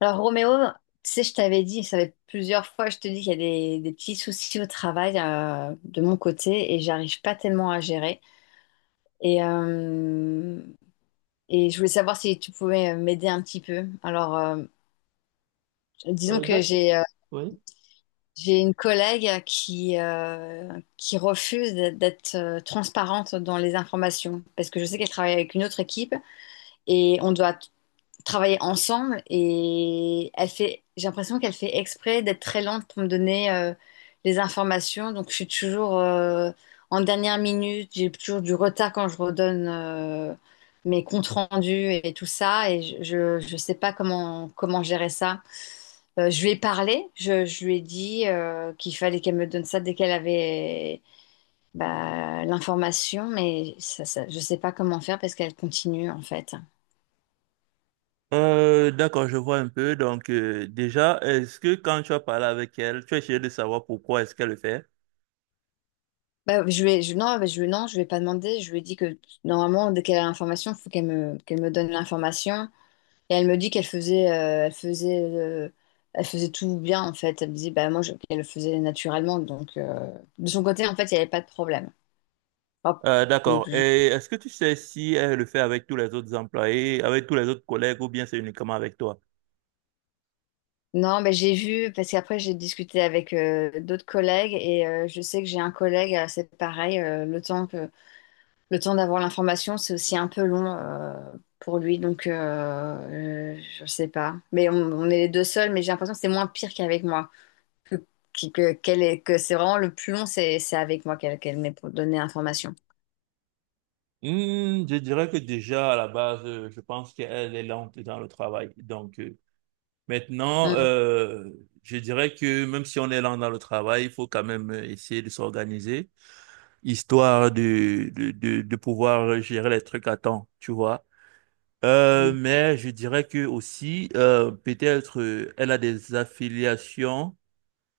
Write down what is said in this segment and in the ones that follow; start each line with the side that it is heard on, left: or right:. left: Alors Roméo, tu sais, je t'avais dit, ça fait plusieurs fois, je te dis qu'il y a des petits soucis au travail de mon côté et j'arrive pas tellement à gérer. Et, euh, et je voulais savoir si tu pouvais m'aider un petit peu. Disons
right: Euh,
left: que
right: d'accord.
left: j'ai euh,
right: Oui.
left: j'ai une collègue qui refuse d'être transparente dans les informations parce que je sais qu'elle travaille avec une autre équipe et on doit travailler ensemble et elle fait, j'ai l'impression qu'elle fait exprès d'être très lente pour me donner les informations. Donc je suis toujours en dernière minute, j'ai toujours du retard quand je redonne mes comptes rendus et tout ça et je sais pas comment gérer ça. Je lui ai parlé, je lui ai dit qu'il fallait qu'elle me donne ça dès qu'elle avait l'information, mais ça, je sais pas comment faire parce qu'elle continue en fait.
right: D'accord, je vois un peu. Donc, déjà, est-ce que quand tu as parlé avec elle, tu as essayé de savoir pourquoi est-ce qu'elle le fait?
left: Bah, je vais, je, non, bah, je, lui- non, je vais pas demander. Je lui ai dit que normalement, dès qu'elle a l'information, il faut qu'elle me donne l'information. Et elle me dit qu'elle faisait, elle faisait, elle faisait tout bien en fait. Elle me disait, bah moi, qu'elle le faisait naturellement. Donc, de son côté, en fait, il n'y avait pas de problème. Hop.
right: Euh,
left: Donc,
right: d'accord.
left: je-
right: Et est-ce que tu sais si elle le fait avec tous les autres employés, avec tous les autres collègues, ou bien c'est uniquement avec toi?
left: Non, mais j'ai vu parce qu'après j'ai discuté avec d'autres collègues et je sais que j'ai un collègue, c'est pareil. Le temps d'avoir l'information, c'est aussi un peu long pour lui, donc je sais pas. Mais on est les deux seuls, mais j'ai l'impression que c'est moins pire qu'avec moi. Que, qui- que, qu'elle est- que C'est vraiment le plus long, c'est avec moi qu'elle m'est pour donner l'information.
right: Hmm, je dirais que déjà, à la base, je pense qu'elle est lente dans le travail. Donc, maintenant,
left: Hum.
right: euh, je dirais que même si on est lent dans le travail, il faut quand même essayer de s'organiser, histoire de pouvoir gérer les trucs à temps, tu vois. Mais je dirais que aussi, peut-être, elle a des affiliations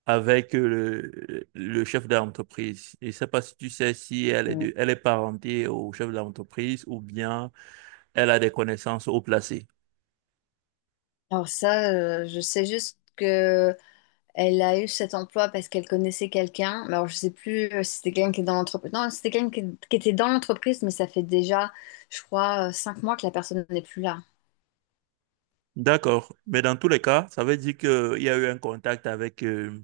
right: avec le chef d'entreprise. Et je sais pas si tu sais si elle est,
left: Hum.
right: elle est parentée au chef d'entreprise ou bien elle a des connaissances haut placées.
left: Alors ça, je sais juste que elle a eu cet emploi parce qu'elle connaissait quelqu'un. Mais alors je sais plus si c'était quelqu'un qui est dans l'entreprise. Non, si c'était quelqu'un qui était dans l'entreprise, mais ça fait déjà, je crois, 5 mois que la personne n'est plus là.
right: D'accord. Mais dans tous les cas, ça veut dire qu'il y a eu un contact avec euh,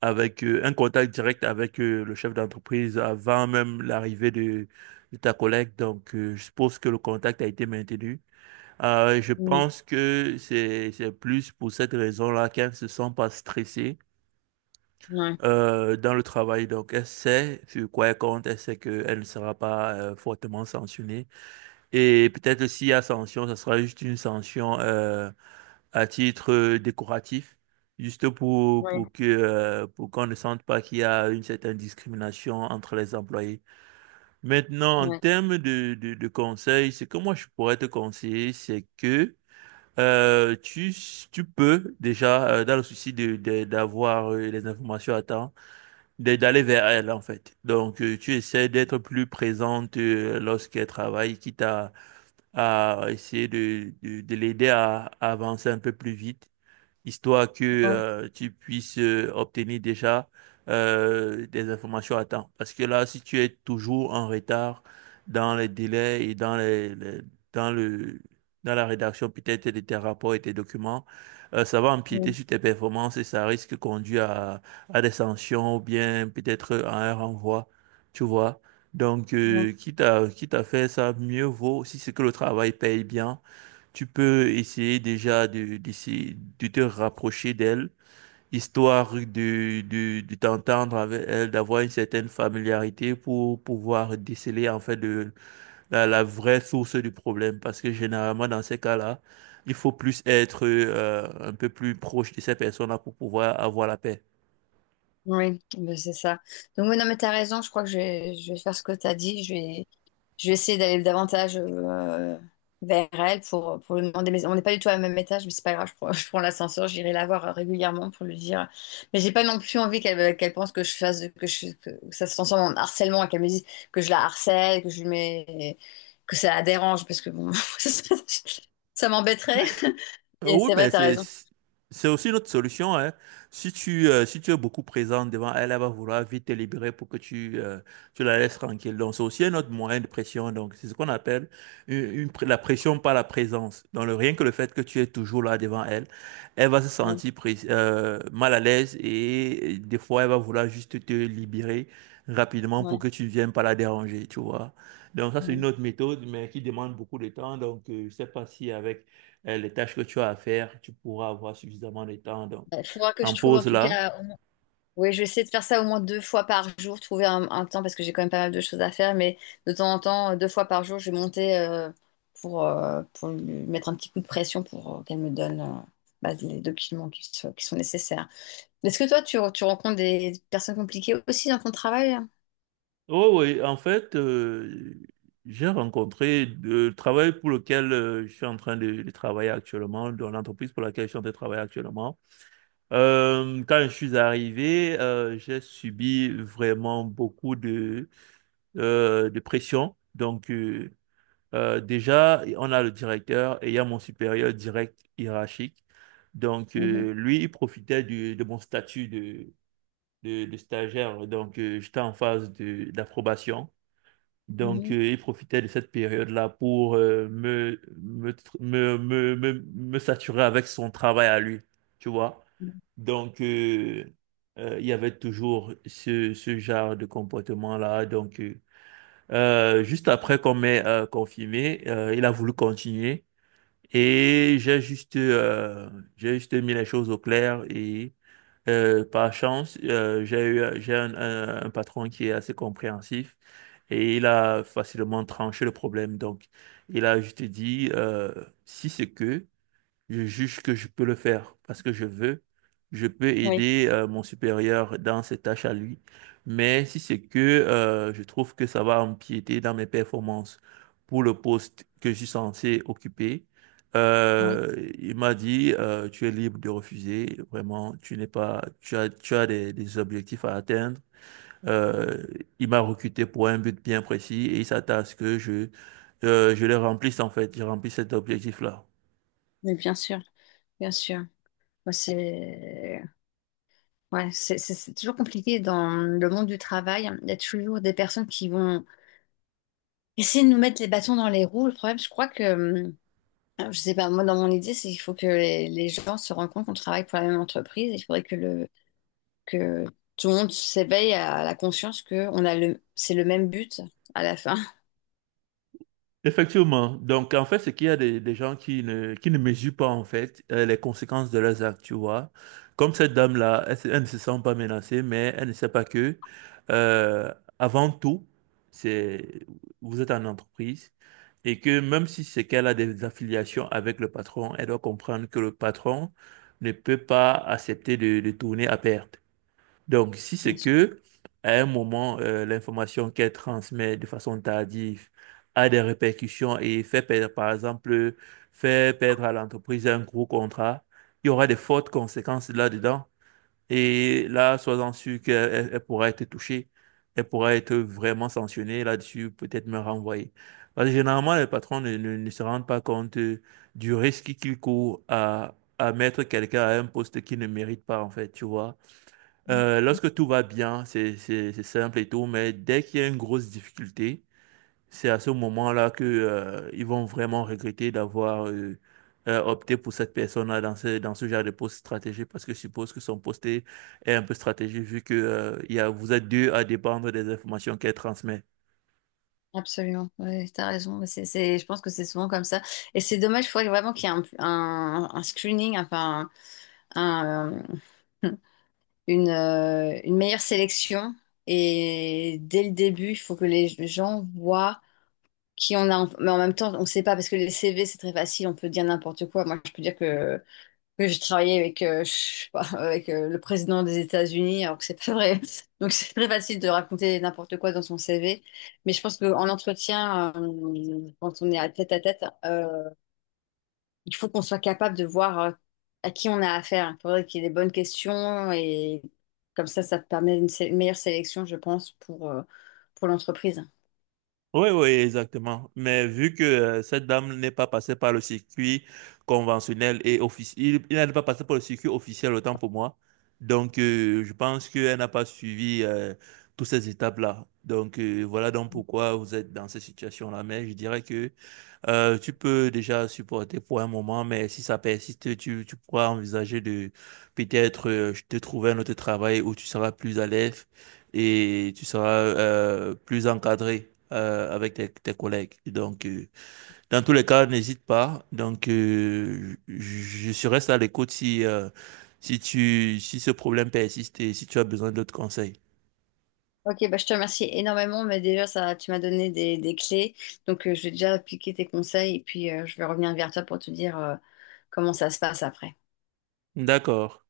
right: avec euh, un contact direct avec le chef d'entreprise avant même l'arrivée de ta collègue. Donc, je suppose que le contact a été maintenu. Je
left: Hum.
right: pense que c'est plus pour cette raison-là qu'elle ne se sent pas stressée
left: Ouais.
right: dans le travail. Donc, elle sait sur quoi elle compte, elle sait qu'elle ne sera pas fortement sanctionnée. Et peut-être s'il y a sanction, ce sera juste une sanction à titre décoratif, juste
left: Ouais.
right: pour que pour qu'on ne sente pas qu'il y a une certaine discrimination entre les employés. Maintenant, en
left: Ouais.
right: termes de conseils, ce que moi je pourrais te conseiller, c'est que euh, tu, tu peux déjà, dans le souci de d'avoir les informations à temps, d'aller vers elle en fait. Donc, tu essaies d'être plus présente lorsqu'elle travaille, quitte à essayer de l'aider à avancer un peu plus vite, histoire que
left: Ouais,
right: euh, tu puisses obtenir déjà des informations à temps. Parce que là, si tu es toujours en retard dans les délais et dans dans le dans la rédaction peut-être de tes rapports et tes documents, ça va
left: ouais,
right: empiéter sur tes performances et ça risque de conduire à des sanctions ou bien peut-être à un renvoi, tu vois. Donc,
left: ouais,
right: quitte à faire ça, mieux vaut, si c'est que le travail paye bien, tu peux essayer déjà d'essayer de te rapprocher d'elle, histoire de t'entendre avec elle, d'avoir une certaine familiarité pour pouvoir déceler en fait la vraie source du problème. Parce que généralement, dans ces cas-là, il faut plus être un peu plus proche de ces personnes-là pour pouvoir avoir la paix.
left: ouais, ben, c'est ça. Donc, oui, non, mais t'as raison, je crois que je vais faire ce que t'as dit. Je vais essayer d'aller davantage vers elle pour lui demander. Mais on n'est pas du tout à même étage, mais c'est pas grave, je prends l'ascenseur, j'irai la voir régulièrement pour lui dire. Mais j'ai pas non plus envie qu'elle qu'elle pense que je fasse, que ça se transforme en harcèlement et qu'elle me dise que je la harcèle, que je lui mets, que ça la dérange, parce que bon, ça m'embêterait.
right: Mais
left: Et
right: oui,
left: c'est
right: mais
left: vrai, t'as
right: c'est
left: raison.
right: c'est aussi une autre solution, hein. Si si tu es beaucoup présent devant elle, elle va vouloir vite te libérer pour que tu la laisses tranquille. Donc, c'est aussi un autre moyen de pression. Donc, c'est ce qu'on appelle la pression par la présence. Donc, rien que le fait que tu es toujours là devant elle, elle va se
left: Ouais,
right: sentir mal à l'aise et des fois, elle va vouloir juste te libérer rapidement pour
left: ouais,
right: que tu ne viennes pas la déranger, tu vois. Donc, ça, c'est
left: ouais.
right: une autre méthode, mais qui demande beaucoup de temps. Donc, je sais pas si avec les tâches que tu as à faire, tu pourras avoir suffisamment de temps donc,
left: Il faudra que je
right: en
left: trouve en
right: pause
left: tout
right: là.
left: cas. Oui, je vais essayer de faire ça au moins 2 fois par jour, trouver un temps parce que j'ai quand même pas mal de choses à faire, mais de temps en temps, 2 fois par jour, je vais monter pour lui mettre un petit coup de pression pour qu'elle me donne les documents qui sont nécessaires. Est-ce que toi, tu rencontres des personnes compliquées aussi dans ton travail?
right: Oh oui, en fait, j'ai rencontré le travail pour lequel je suis en train de travailler actuellement, dans l'entreprise pour laquelle je suis en train de travailler actuellement. Quand je suis arrivé, j'ai subi vraiment beaucoup de pression. Donc, déjà, on a le directeur et il y a mon supérieur direct hiérarchique. Donc,
left: Mhm,
right: lui, il profitait de mon statut de, de stagiaire. Donc, j'étais en phase de, d'approbation. Donc,
left: mhm.
right: il profitait de cette période-là pour me, me, tr- me saturer avec son travail à lui, tu vois. Donc, il y avait toujours ce genre de comportement-là. Donc, juste après qu'on m'ait confirmé, il a voulu continuer. Et j'ai juste mis les choses au clair et par chance, j'ai un patron qui est assez compréhensif et il a facilement tranché le problème. Donc, il a juste dit, si c'est que... Je juge que je peux le faire parce que je veux. Je peux
left: Oui,
right: aider mon supérieur dans ses tâches à lui. Mais si c'est que je trouve que ça va empiéter dans mes performances pour le poste que je suis censé occuper,
left: oui.
right: il m'a dit tu es libre de refuser. Vraiment, tu n'es pas, tu as des objectifs à atteindre. Euh, il m'a recruté pour un but bien précis et il s'attend à ce que je le remplisse en fait. Je remplisse cet objectif-là.
left: Mais bien sûr, bien sûr. Moi, c'est ouais, c'est toujours compliqué dans le monde du travail. Il y a toujours des personnes qui vont essayer de nous mettre les bâtons dans les roues. Le problème, je crois que, alors, je sais pas, moi, dans mon idée, c'est qu'il faut que les gens se rendent compte qu'on travaille pour la même entreprise. Il faudrait que tout le monde s'éveille à la conscience que c'est le même but à la fin.
right: Effectivement. Donc, en fait, c'est qu'il y a des gens qui ne mesurent pas, en fait, les conséquences de leurs actes, tu vois. Comme cette dame-là, elle ne se sent pas menacée, mais elle ne sait pas que, euh, avant tout, c'est, vous êtes en entreprise et que même si c'est qu'elle a des affiliations avec le patron, elle doit comprendre que le patron ne peut pas accepter de tourner à perte. Donc, si
left: Bien
right: c'est
left: sûr.
right: que à un moment, l'information qu'elle transmet de façon tardive a des répercussions et fait perdre, par exemple, fait perdre à l'entreprise un gros contrat, il y aura des fortes conséquences là-dedans. Et là, sois-en sûr elle pourra être touchée. Elle pourra être vraiment sanctionnée là-dessus, peut-être me renvoyer. Parce que généralement, les patrons ne se rendent pas compte du risque qu'ils courent à mettre quelqu'un à un poste qu'il ne mérite pas, en fait, tu vois. Lorsque tout va bien, c'est simple et tout, mais dès qu'il y a une grosse difficulté, c'est à ce moment-là que ils vont vraiment regretter d'avoir opté pour cette personne-là dans dans ce genre de poste stratégique, parce que je suppose que son poste est un peu stratégique, vu que vous êtes deux à dépendre des informations qu'elle transmet.
left: Absolument, ouais, t'as raison. Mais je pense que c'est souvent comme ça. Et c'est dommage, il faudrait vraiment qu'il y ait un screening, enfin, un, un- une meilleure sélection. Et dès le début, il faut que les gens voient qui on a, mais en même temps, on ne sait pas parce que les CV, c'est très facile, on peut dire n'importe quoi. Moi, je peux dire que j'ai travaillé avec, je sais pas, avec le président des États-Unis, alors que c'est pas vrai. Donc, c'est très facile de raconter n'importe quoi dans son CV. Mais je pense qu'en entretien, quand on est à tête, il faut qu'on soit capable de voir à qui on a affaire. Il faudrait qu'il y ait des bonnes questions et comme ça permet une meilleure sélection, je pense, pour l'entreprise.
right: Oui, oui, exactement. Mais vu que cette dame n'est pas passée par le circuit conventionnel et officiel, n'est pas passée par le circuit officiel, autant pour moi. Donc, je pense qu'elle n'a pas suivi toutes ces étapes-là. Donc, voilà donc pourquoi vous êtes dans cette situation-là. Mais je dirais que tu peux déjà supporter pour un moment, mais si ça persiste, tu pourras envisager de peut-être te trouver un autre travail où tu seras plus à l'aise et tu seras plus encadré avec tes collègues. Donc, dans tous les cas, n'hésite pas. Donc, je reste à l'écoute si, si ce problème persiste et si tu as besoin d'autres conseils.
left: Ok, bah, je te remercie énormément, mais déjà ça, tu m'as donné des clés, donc je vais déjà appliquer tes conseils et puis je vais revenir vers toi pour te dire comment ça se passe après.
right: D'accord.